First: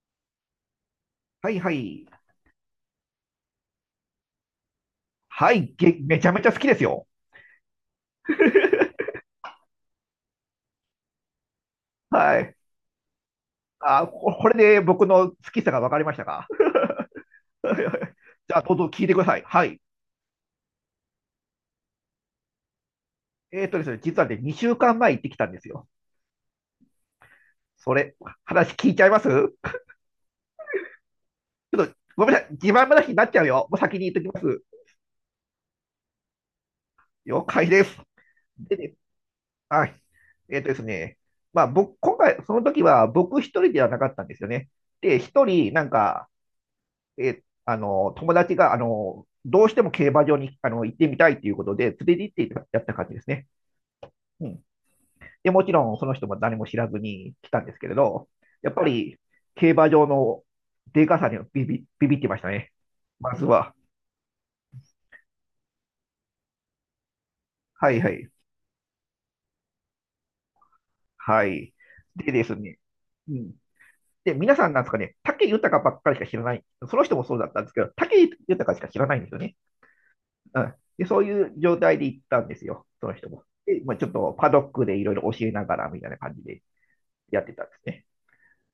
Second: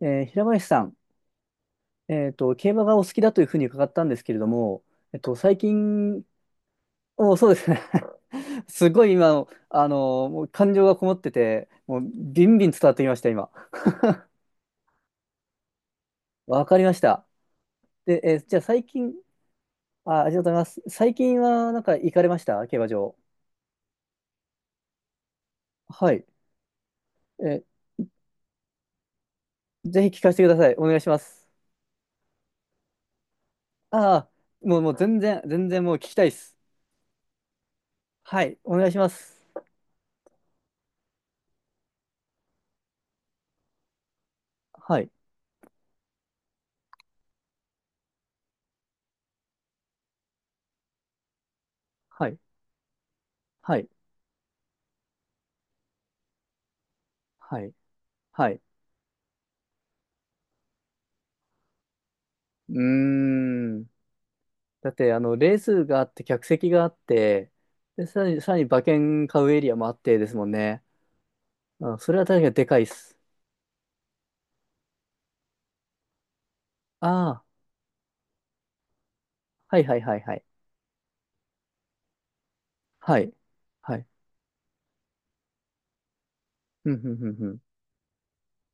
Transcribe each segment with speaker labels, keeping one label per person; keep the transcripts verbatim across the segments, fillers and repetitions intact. Speaker 1: えー平林さん、
Speaker 2: はいはい。
Speaker 1: えっと、競馬がお好きだというふうに伺ったんですけれども、えっと、
Speaker 2: は
Speaker 1: 最
Speaker 2: い、げ、め
Speaker 1: 近、
Speaker 2: ちゃめちゃ好きですよ。
Speaker 1: お、そうですね。すごい 今、あの、もう感情がこもってて、もう
Speaker 2: は
Speaker 1: ビ
Speaker 2: い。
Speaker 1: ンビン伝わってきました、今。
Speaker 2: あ、ここれで僕の好きさが分かりましたか？
Speaker 1: わかりました。で、えー
Speaker 2: じ
Speaker 1: じゃ
Speaker 2: ゃ
Speaker 1: あ
Speaker 2: あ、どう
Speaker 1: 最
Speaker 2: ぞ聞い
Speaker 1: 近、
Speaker 2: てください。はい。
Speaker 1: あ、ありがとうございます。最近はなんか行かれました競馬場。
Speaker 2: えーとですね、実はね、にしゅうかんまえ行ってきたんですよ。
Speaker 1: はい。え
Speaker 2: それ、話聞いちゃいますち
Speaker 1: ーぜひ聞かせてください。お願いします。
Speaker 2: ょっと、ごめんなさい。自慢話になっちゃうよ。もう先に言っ
Speaker 1: あ
Speaker 2: とき
Speaker 1: あ、
Speaker 2: ます。
Speaker 1: もう、もう全然、全然もう聞きたいです。
Speaker 2: 了解です。
Speaker 1: はい。お
Speaker 2: で
Speaker 1: 願い
Speaker 2: ね、
Speaker 1: します。
Speaker 2: はい。えーとですね、まあ、僕、今回、その時は僕一人ではなかったんですよね。
Speaker 1: はい。
Speaker 2: で、一人、なんか、えあの、友達が、あの、どうしても競馬場にあの行ってみたいということで、連
Speaker 1: は
Speaker 2: れ
Speaker 1: い。
Speaker 2: て行ってやった感じですね。
Speaker 1: はい。
Speaker 2: うん。で、もちろんその人も何も知らずに来
Speaker 1: は
Speaker 2: たん
Speaker 1: い。
Speaker 2: ですけれど、
Speaker 1: はい。
Speaker 2: やっぱり競馬場のでかさにはビビ、ビビってました
Speaker 1: う
Speaker 2: ね、
Speaker 1: ー
Speaker 2: まずは。
Speaker 1: ん。だって、あの、レースがあって、客席があって、
Speaker 2: はい
Speaker 1: で、
Speaker 2: は
Speaker 1: さ
Speaker 2: い。
Speaker 1: らに、さらに馬券買うエリアもあってですもんね。
Speaker 2: はい。
Speaker 1: うん、それは
Speaker 2: で
Speaker 1: 確
Speaker 2: で
Speaker 1: かに
Speaker 2: す
Speaker 1: で
Speaker 2: ね。
Speaker 1: かいっす。
Speaker 2: うん。で、皆さんなんですかね、武豊ばっかりしか知らない。その人も
Speaker 1: あ
Speaker 2: そう
Speaker 1: あ、
Speaker 2: だったんですけど、武豊しか知らないんですよね。
Speaker 1: はいはいはいはい。
Speaker 2: うんで、そういう状態で行ったんですよ、その
Speaker 1: は
Speaker 2: 人
Speaker 1: い。
Speaker 2: も。で、ま
Speaker 1: は
Speaker 2: あ、ち
Speaker 1: い。
Speaker 2: ょっとパドックでいろいろ教えながらみたいな感じで
Speaker 1: うん、うん、う
Speaker 2: や
Speaker 1: ん、
Speaker 2: っ
Speaker 1: う
Speaker 2: て
Speaker 1: ん。
Speaker 2: たんですね。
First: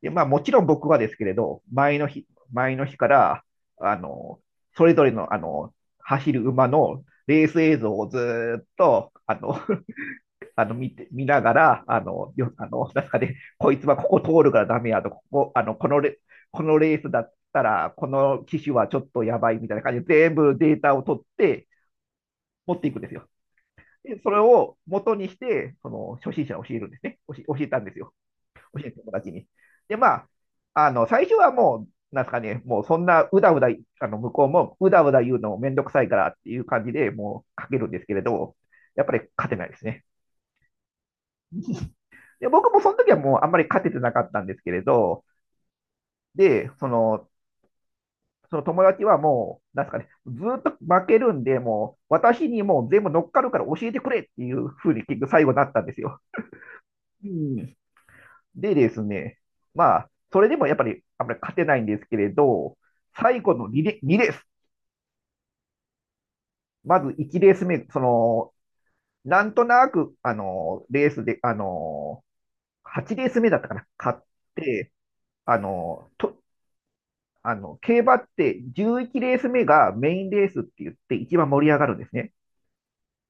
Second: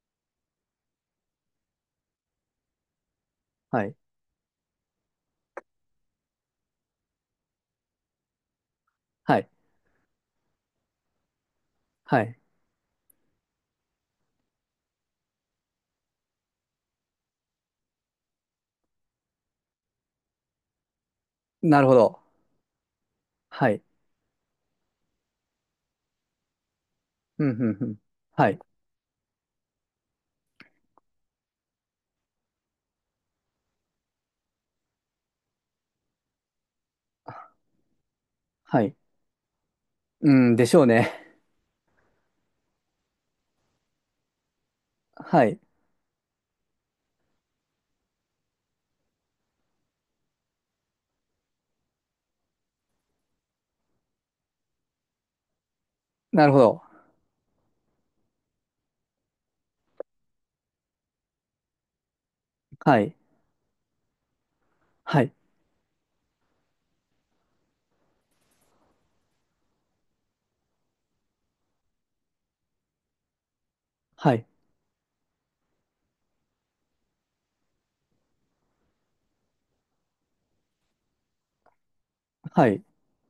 Speaker 2: で、まあもちろん僕はですけれど、前の日、前の日から、
Speaker 1: はい。
Speaker 2: あの、それぞれの、あの、走る馬のレース映像をずっと、あ
Speaker 1: はい。
Speaker 2: の、あの見て、見ながら、あ
Speaker 1: は
Speaker 2: の、
Speaker 1: い。
Speaker 2: よ、あの中で、なんかねこいつはここ通るからダメやと、ここ、あの、このレ、このレースだったら、この騎手はちょっとやばいみたいな感じで、全部データを取って
Speaker 1: なるほど。
Speaker 2: 持っていくんですよ。
Speaker 1: はい。
Speaker 2: でそれを元にして、その初心者を教えるんですね。教え
Speaker 1: うん、う
Speaker 2: 教え
Speaker 1: ん、
Speaker 2: たん
Speaker 1: う
Speaker 2: で
Speaker 1: ん。
Speaker 2: すよ、
Speaker 1: はい。
Speaker 2: 教えた友達に。で、まあ、あの、最初はもう、なんですかね、もうそんなうだうだ、あの、向こうもうだうだ言うのめんどくさいからっていう感じでもうかけるんですけれど、
Speaker 1: はい。
Speaker 2: やっぱり勝てないですね。
Speaker 1: うん、でしょうね。
Speaker 2: で、僕もその時はもうあんまり勝ててなかったんですけれど、
Speaker 1: はい。
Speaker 2: で、その、その友達はもう、なんですかね、ずっと負けるんで、もう、私にもう全部乗っかるから教えてくれっていうふうに結局最後になったんですよ。
Speaker 1: なるほど。
Speaker 2: うんでですね、まあ、それでもやっぱりあんまり勝てないんですけれど、
Speaker 1: はい。
Speaker 2: 最後の2レ、にレース、
Speaker 1: はい。
Speaker 2: まずいちレース目、その、なんとなく、あの、レースで、あの、はちレース目だったかな、勝っ
Speaker 1: はい。
Speaker 2: て、あの、と、あの、競馬ってじゅういちレース目がメインレースって言って一番盛り上がるんですね。
Speaker 1: はい。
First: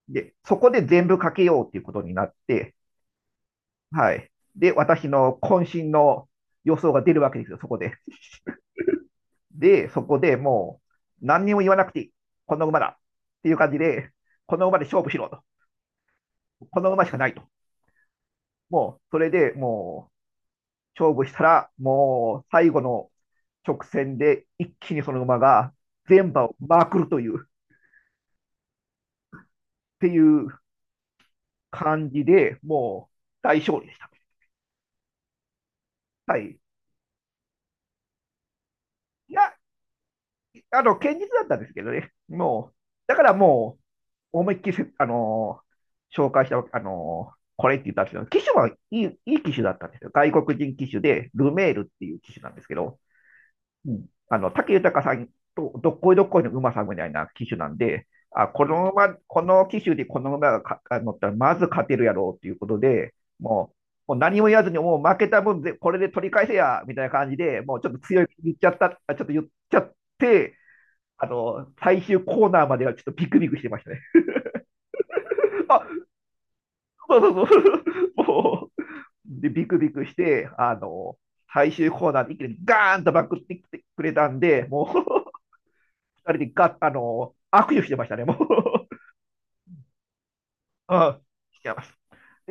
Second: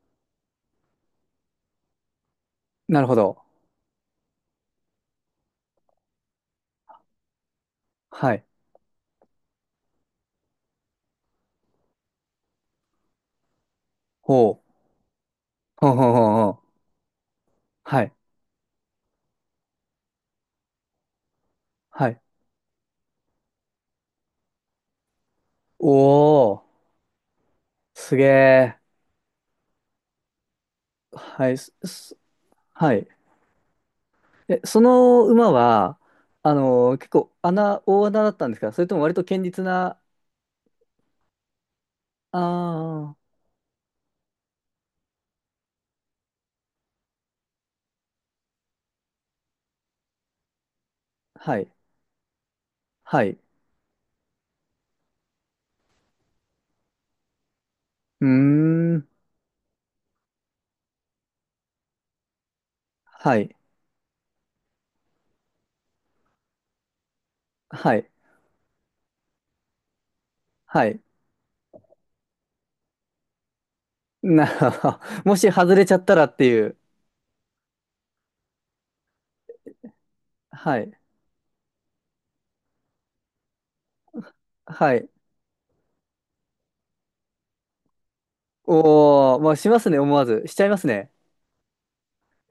Speaker 2: で、そこで全部かけようっていうことになって、
Speaker 1: なるほど。
Speaker 2: はい。で、私の渾身の予想が出るわけですよ、そこで。
Speaker 1: はい。
Speaker 2: で、そこでもう、何にも言わなくていい。この馬だ、っていう感じで、こ
Speaker 1: ほ
Speaker 2: の
Speaker 1: う。
Speaker 2: 馬で勝負しろと。
Speaker 1: ほうほうほうほう。
Speaker 2: この馬しかないと。
Speaker 1: はい。
Speaker 2: もう、それでもう、勝負したら、
Speaker 1: はい。
Speaker 2: もう、最後の直線で一気にその馬が全馬
Speaker 1: お
Speaker 2: を
Speaker 1: ー。
Speaker 2: まくるという、っ
Speaker 1: すげ
Speaker 2: ていう
Speaker 1: ー。はい。す
Speaker 2: 感
Speaker 1: す
Speaker 2: じで、
Speaker 1: はい。
Speaker 2: もう、大勝利でした。
Speaker 1: え、その馬は、
Speaker 2: は
Speaker 1: あ
Speaker 2: い。
Speaker 1: のー結構穴、大穴だったんですか？それとも割と
Speaker 2: い
Speaker 1: 堅
Speaker 2: や、
Speaker 1: 実な、
Speaker 2: あの、堅実だったんですけどね。
Speaker 1: あ
Speaker 2: もう、だか
Speaker 1: あ、
Speaker 2: らもう、思いっきりせ、あのー紹介した、あのーこれって言ったんですけど、機種はいい、いい機種だったんですよ。外国人機種で、ル
Speaker 1: はい、
Speaker 2: メールっていう機種なんですけど、
Speaker 1: はい。う
Speaker 2: うん、あの、武豊さんとどっこいどっこいの馬さんみたいな機種なんで、
Speaker 1: ー
Speaker 2: あ、この
Speaker 1: ん、
Speaker 2: 馬、この機種でこの馬がかあ乗ったら、まず勝てるやろうっていうことで、
Speaker 1: はい、
Speaker 2: もう、もう何も言わずに、もう負けた分でこれで取り返せや、みたいな感じで、もうちょっ
Speaker 1: は
Speaker 2: と
Speaker 1: い、
Speaker 2: 強い言っちゃった、あちょっと言っちゃって、
Speaker 1: はい。
Speaker 2: あの、最終コーナーまではちょっとビクビクしてましたね。
Speaker 1: なるほど。もし 外
Speaker 2: あ、
Speaker 1: れちゃったらっていう。
Speaker 2: そうそうそう。もう、で、ビクビクして、あ
Speaker 1: はい、
Speaker 2: の、最終コーナーで一気にガーンとバックってきてくれたんで、も
Speaker 1: はい。
Speaker 2: う、二人でガッ、あの、握手してましたね、もう。
Speaker 1: おー、まあ、しますね、思わず。しちゃいます ね。
Speaker 2: あ、してます。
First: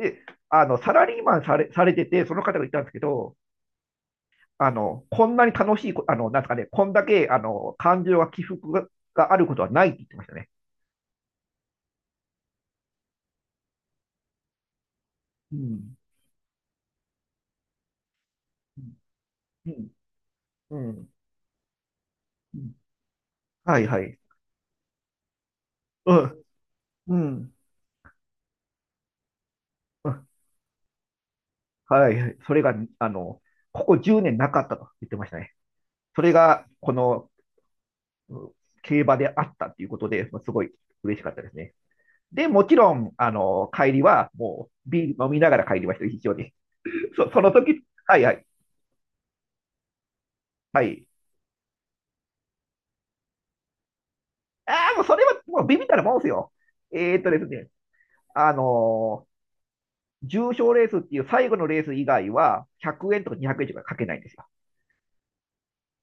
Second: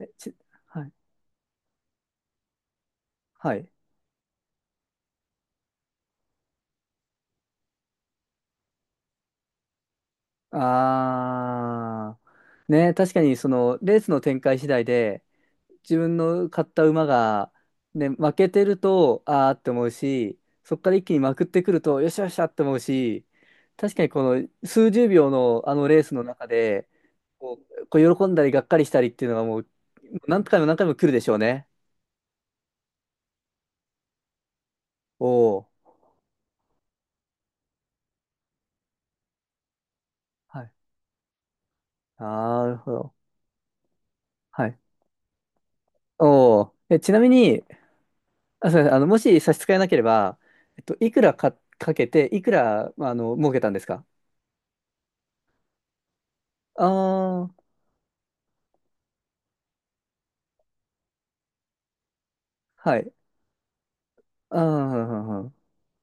Speaker 1: えち
Speaker 2: あの、
Speaker 1: はい、
Speaker 2: サラリーマンされ、されてて、その方が言ったんですけど、
Speaker 1: はい。
Speaker 2: あの、こんなに楽しいこ、あの、なんですかね、こんだけ、あの、感情が起伏が、があることはないって言ってましたね。
Speaker 1: ああ、ね、確かにその、レースの展開次第で、
Speaker 2: うん。
Speaker 1: 自分の買った馬が、ね、負けてると、あーって
Speaker 2: う
Speaker 1: 思う
Speaker 2: ん。
Speaker 1: し、そ
Speaker 2: う
Speaker 1: こから一
Speaker 2: ん。
Speaker 1: 気にまくってくると、よっしゃよっしゃっ
Speaker 2: う
Speaker 1: て
Speaker 2: ん
Speaker 1: 思うし、
Speaker 2: はい
Speaker 1: 確
Speaker 2: は
Speaker 1: かに
Speaker 2: い。
Speaker 1: この数十秒のあのレース
Speaker 2: う
Speaker 1: の
Speaker 2: ん。
Speaker 1: 中で、
Speaker 2: うん。
Speaker 1: こう、こう喜んだりがっかりしたりっていうのがもう、
Speaker 2: うん
Speaker 1: 何回も何回も来るでしょうね。
Speaker 2: はい。それが、あの、ここじゅうねんなかったと言って
Speaker 1: お
Speaker 2: ましたね。
Speaker 1: お。
Speaker 2: それが、この、うん競馬であったということで、まあす
Speaker 1: は
Speaker 2: ごい
Speaker 1: い。
Speaker 2: 嬉しかったですね。で、も
Speaker 1: なる
Speaker 2: ち
Speaker 1: ほ
Speaker 2: ろん、
Speaker 1: ど。
Speaker 2: あの、帰りは、
Speaker 1: は
Speaker 2: も
Speaker 1: い。
Speaker 2: う、ビール飲みながら帰りました、一緒に。
Speaker 1: おお。え、ちなみ
Speaker 2: そ、その
Speaker 1: に、
Speaker 2: 時、はいはい、
Speaker 1: あ、すいません。あの、もし差し支えなければ、え
Speaker 2: は
Speaker 1: っと、
Speaker 2: い。
Speaker 1: いくらか、かけて、いくら、あの、儲けたんですか？
Speaker 2: ああ、もうそれは、もうビビったらもんですよ。
Speaker 1: あ
Speaker 2: えーっとです
Speaker 1: あー、
Speaker 2: ね、あのー重賞レースっていう最後のレース以外は、
Speaker 1: はい。
Speaker 2: ひゃくえんとかにひゃくえんとかかけないんですよ。
Speaker 1: ああ、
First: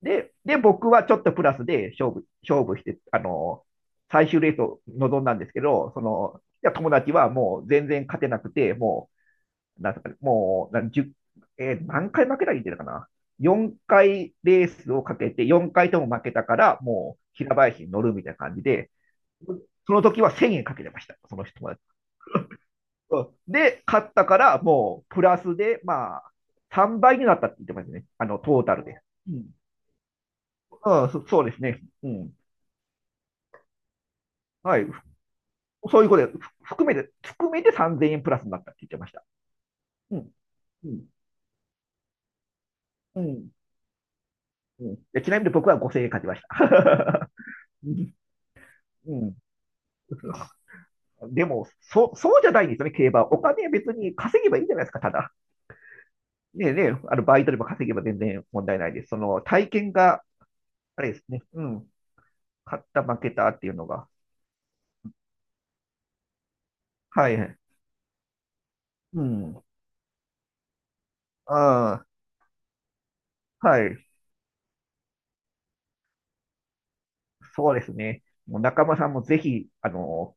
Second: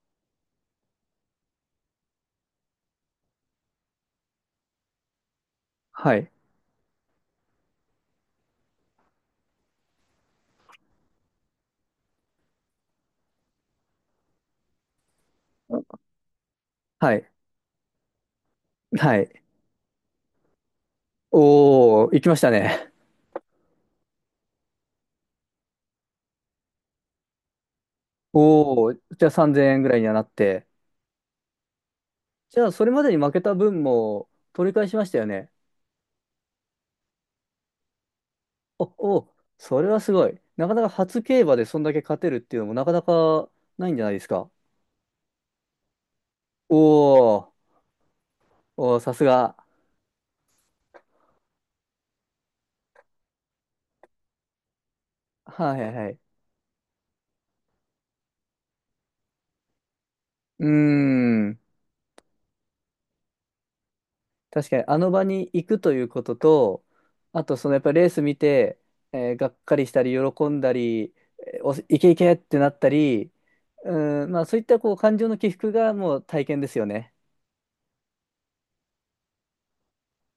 Speaker 2: で、で、僕はちょっとプラスで勝負、勝負して、あの、最終レースを臨んだんですけど、そ
Speaker 1: はい。
Speaker 2: の、いや友達はもう全然勝てなくて、もう、なんすかね、もう、なんじゅうえー何回負けたら言ってたかな。よんかいレースをかけて、よんかいとも負けたから、
Speaker 1: は
Speaker 2: もう
Speaker 1: い。
Speaker 2: 平林に乗るみたいな感じで、
Speaker 1: はい。
Speaker 2: その時はせんえんかけてました、その人は。
Speaker 1: おー、行きましたね。
Speaker 2: で、勝ったから、もうプラスで、まあ、さんばいになったって言ってましたね、あの、トータル
Speaker 1: おー、
Speaker 2: で。
Speaker 1: じゃあ
Speaker 2: うん
Speaker 1: さんぜんえんぐらいにはなって。
Speaker 2: うん、そそうですね。うん。
Speaker 1: じゃあそれまでに負けた分も取り
Speaker 2: は
Speaker 1: 返
Speaker 2: い。
Speaker 1: しましたよね。
Speaker 2: そういうことで、ふ含めて、含めてさんぜんえんプラスになったって
Speaker 1: お、
Speaker 2: 言ってました。
Speaker 1: お、それはす
Speaker 2: う
Speaker 1: ご
Speaker 2: ん。
Speaker 1: い。なかな
Speaker 2: う
Speaker 1: か
Speaker 2: ん。
Speaker 1: 初競馬でそんだけ勝てるっていうのもなかな
Speaker 2: う
Speaker 1: か
Speaker 2: ん。
Speaker 1: ないんじゃないですか？
Speaker 2: うんでちなみに僕はごせんえん勝ちました。
Speaker 1: おー、おー、さ
Speaker 2: う
Speaker 1: す
Speaker 2: んう
Speaker 1: が。
Speaker 2: んでも、そ、そうじゃないんですよね、競馬は。お金別に稼げばいいじゃないですか、ただ。
Speaker 1: はいはいはい。
Speaker 2: ねえねえ、あの、バイトでも稼げば全然問題ないです。その、体験が、
Speaker 1: うー
Speaker 2: あれですね、
Speaker 1: ん。
Speaker 2: うん、勝った、負けたっていうのが。
Speaker 1: 確かにあの場に行くということと、
Speaker 2: は
Speaker 1: あと
Speaker 2: い。
Speaker 1: そのやっぱりレース見て、
Speaker 2: う
Speaker 1: えーがっ
Speaker 2: ん。
Speaker 1: かりしたり喜んだり、えーお、い
Speaker 2: あ
Speaker 1: けいけってなったり、
Speaker 2: あ、はい。
Speaker 1: うん、まあそういったこう感情の起伏がもう体験ですよね。
Speaker 2: そうですね。もう中間さんもぜひ、あの、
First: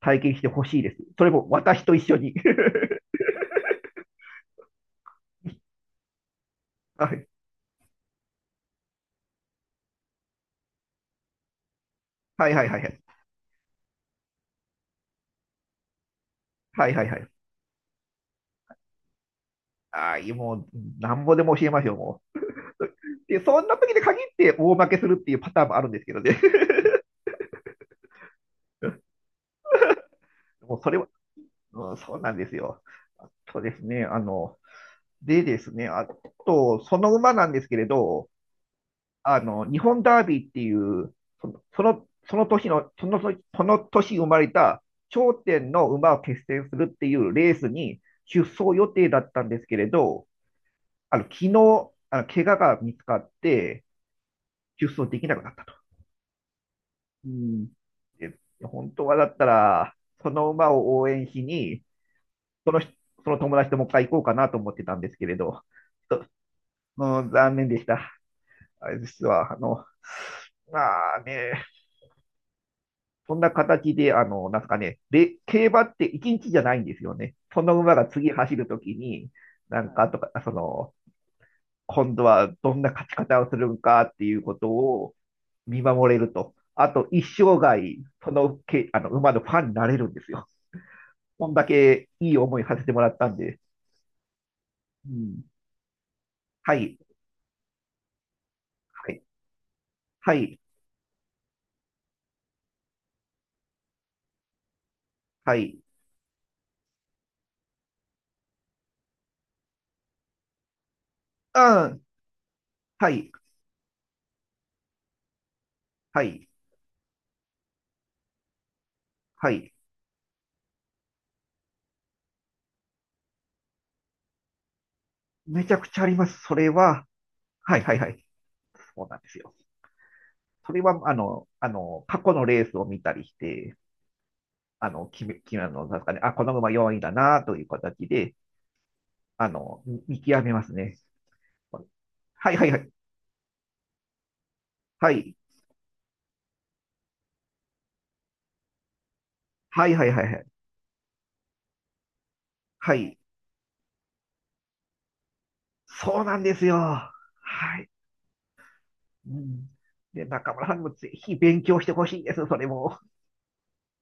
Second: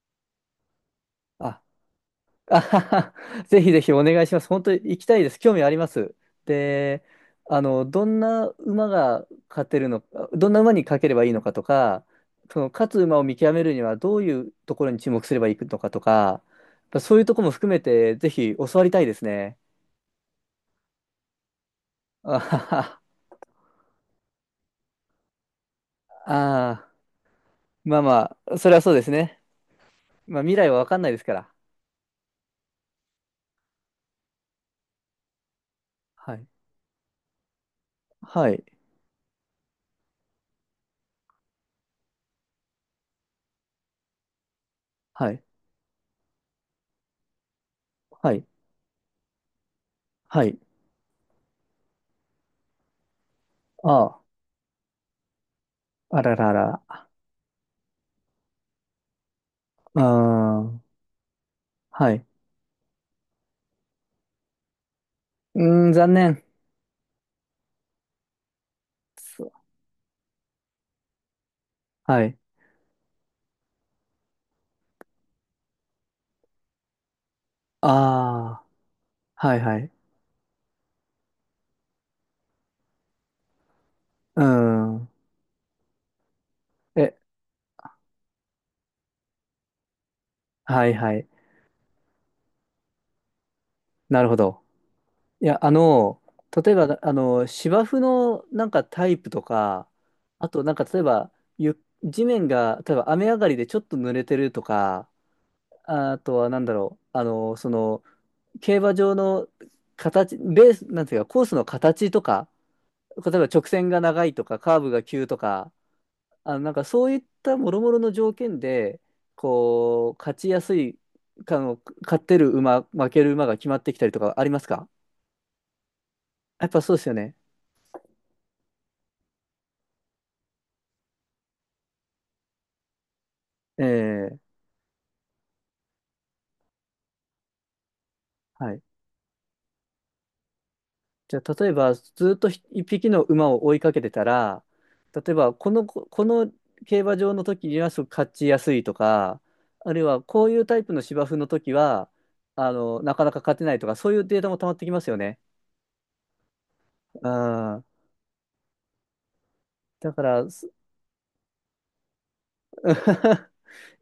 Speaker 2: 体験してほしいです。それも
Speaker 1: あ
Speaker 2: 私と一緒に。
Speaker 1: あは は。ぜひぜひお願いします。本当に行きたいです。興味あります。で、
Speaker 2: はい。
Speaker 1: あの、どんな馬が勝てるのか、どんな馬に勝ければいいのかとか、
Speaker 2: はい
Speaker 1: そ
Speaker 2: はい
Speaker 1: の
Speaker 2: はいは
Speaker 1: 勝つ
Speaker 2: い。
Speaker 1: 馬を見極めるにはどういうところに注目すればいいのかとか、や
Speaker 2: は
Speaker 1: っ
Speaker 2: い
Speaker 1: ぱ
Speaker 2: はい
Speaker 1: そ
Speaker 2: は
Speaker 1: ういう
Speaker 2: い。
Speaker 1: ところも含めてぜひ教わりたいですね。
Speaker 2: ああ、いいもう、なんぼでも教えますよ、も
Speaker 1: あ
Speaker 2: う。
Speaker 1: はは。
Speaker 2: で、そんな時に限って大負けするっていうパターンもあるんですけどね。
Speaker 1: あー、まあまあ、それはそうですね。まあ未 来
Speaker 2: も
Speaker 1: は
Speaker 2: う
Speaker 1: わ
Speaker 2: そ
Speaker 1: か
Speaker 2: れ
Speaker 1: ん
Speaker 2: は、
Speaker 1: ないですから。
Speaker 2: うん、そうなんですよ。そうですね。あの、でですね、あ
Speaker 1: はい。
Speaker 2: と、その馬なんですけれど、
Speaker 1: はい。
Speaker 2: あの、日本ダービーっていう、その、その、その年の、その、その年生まれた
Speaker 1: は
Speaker 2: 頂
Speaker 1: い。
Speaker 2: 点の馬を決戦するっていうレースに
Speaker 1: は
Speaker 2: 出
Speaker 1: い。
Speaker 2: 走予定だったんですけれど、
Speaker 1: はい。
Speaker 2: あの、昨日、あの、怪我が見つかって、
Speaker 1: ああ、
Speaker 2: 出走できなくなったと。
Speaker 1: あらららあ。
Speaker 2: うんで本当はだったら、その馬
Speaker 1: あ、
Speaker 2: を応援しに、
Speaker 1: はい。
Speaker 2: その人その友達ともう一回行こうかなと思ってたんですけれ
Speaker 1: う
Speaker 2: ど、
Speaker 1: ーん、残
Speaker 2: ちょっと
Speaker 1: 念。
Speaker 2: うん残念でした。あれ実
Speaker 1: そう。
Speaker 2: は、あの、まあね、
Speaker 1: はい。
Speaker 2: そんな形で、あの、なんすかね、で競馬っていちにちじゃないんですよね。その馬が次走
Speaker 1: あ
Speaker 2: るときに、
Speaker 1: あ、はいは
Speaker 2: な
Speaker 1: い。
Speaker 2: んかとか、その、今度はどんな勝ち方をするのかってい
Speaker 1: う
Speaker 2: うこと
Speaker 1: ん。
Speaker 2: を見守れると。あと、
Speaker 1: え、
Speaker 2: 一生涯、そのけ、あの、馬のファンになれるんですよ、
Speaker 1: はいはい。
Speaker 2: こんだけいい思いさせてもらったんで。
Speaker 1: なるほど。
Speaker 2: うん。
Speaker 1: いや、あの、例え
Speaker 2: は
Speaker 1: ば、
Speaker 2: い、
Speaker 1: あの、芝生のなんかタ
Speaker 2: は
Speaker 1: イ
Speaker 2: い、
Speaker 1: プとか、
Speaker 2: は
Speaker 1: あ
Speaker 2: い、
Speaker 1: となんか例えば、ゆ、地面が、例えば雨上がりでちょっと濡れてるとか、
Speaker 2: はい。
Speaker 1: あとはなんだろう、あの、その、競馬場の形、レース、なんていうか、コース
Speaker 2: う
Speaker 1: の
Speaker 2: ん、
Speaker 1: 形とか、
Speaker 2: は
Speaker 1: 例
Speaker 2: い、
Speaker 1: えば直線が長いとか、カーブが急とか、
Speaker 2: はい、
Speaker 1: あの、なんかそういった諸々の条件で、
Speaker 2: はい。
Speaker 1: こう、勝ちやすい、かの、勝ってる馬、負ける馬が決まってきたりとかありますか？
Speaker 2: めちゃくちゃあります。そ
Speaker 1: や
Speaker 2: れ
Speaker 1: っぱそうで
Speaker 2: は、
Speaker 1: すよね。
Speaker 2: はい、はい、はい、そうなんですよ。それは、あの、あの、過去のレースを見たりして、
Speaker 1: ええ、
Speaker 2: あの、決め、決め、あの、なんですかね、あ、この馬よんいだな、という形で、
Speaker 1: はい。
Speaker 2: あの、見見極めますね。
Speaker 1: じゃあ、例えば、ずっと
Speaker 2: はい
Speaker 1: ひ
Speaker 2: はいは
Speaker 1: 一
Speaker 2: い。
Speaker 1: 匹の馬を追いかけてたら、
Speaker 2: は
Speaker 1: 例え
Speaker 2: い。
Speaker 1: ば、この、ここの競馬場の時にはすごく勝ちやすいとか、
Speaker 2: は
Speaker 1: あ
Speaker 2: い
Speaker 1: るい
Speaker 2: はい
Speaker 1: は、
Speaker 2: はいは
Speaker 1: こ
Speaker 2: い。
Speaker 1: ういうタイプの芝生の時は、あ
Speaker 2: は
Speaker 1: の、な
Speaker 2: い。
Speaker 1: かなか勝てないとか、そういうデータも溜まってきますよね。
Speaker 2: そうなんですよ。は
Speaker 1: うん。
Speaker 2: い。うん。
Speaker 1: だか
Speaker 2: で、
Speaker 1: ら、
Speaker 2: 中村
Speaker 1: す
Speaker 2: さんにもぜひ勉強してほしいです、それも。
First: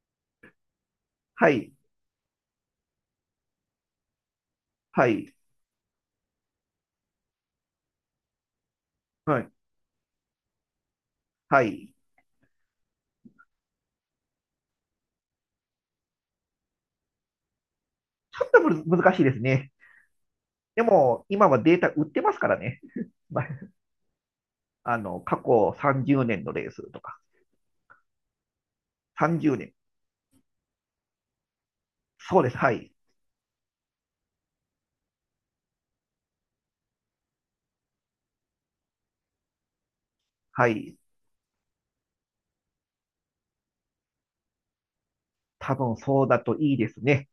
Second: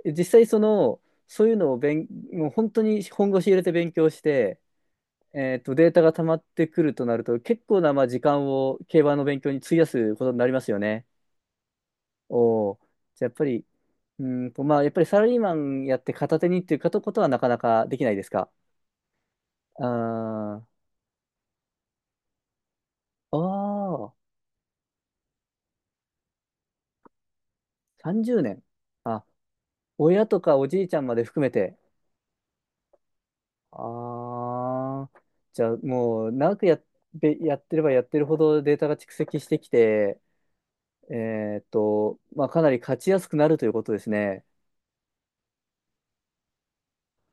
Speaker 1: 実際その、そう
Speaker 2: は
Speaker 1: いうの
Speaker 2: い。
Speaker 1: を勉、もう本当に本腰入れて勉強して、
Speaker 2: はい。
Speaker 1: えーと、データが溜まってくるとなると、結構なまあ時間を競馬の勉
Speaker 2: は
Speaker 1: 強
Speaker 2: い。
Speaker 1: に費やすことになりますよね。
Speaker 2: はい。
Speaker 1: おー、じゃあやっぱり、うーんと、まあ、やっぱりサラリーマンやって片手にっていうことはなかなかできないです
Speaker 2: ちょ
Speaker 1: か？
Speaker 2: っとむず難しいですね。
Speaker 1: あー
Speaker 2: でも、今はデータ売ってますからね。
Speaker 1: あ
Speaker 2: ま
Speaker 1: ー、
Speaker 2: あの、過去さんじゅうねんのレースとか。
Speaker 1: さんじゅうねん。あ、
Speaker 2: さんじゅうねん。
Speaker 1: 親とかおじいちゃんまで含めて。
Speaker 2: そうです。はい。
Speaker 1: ああ、じゃあもう長くやっ、べやってればやってるほどデータが蓄積してきて、
Speaker 2: はい。
Speaker 1: えーっと、まあ、かなり勝ちやすくなるということですね。
Speaker 2: 多分そうだといいですね。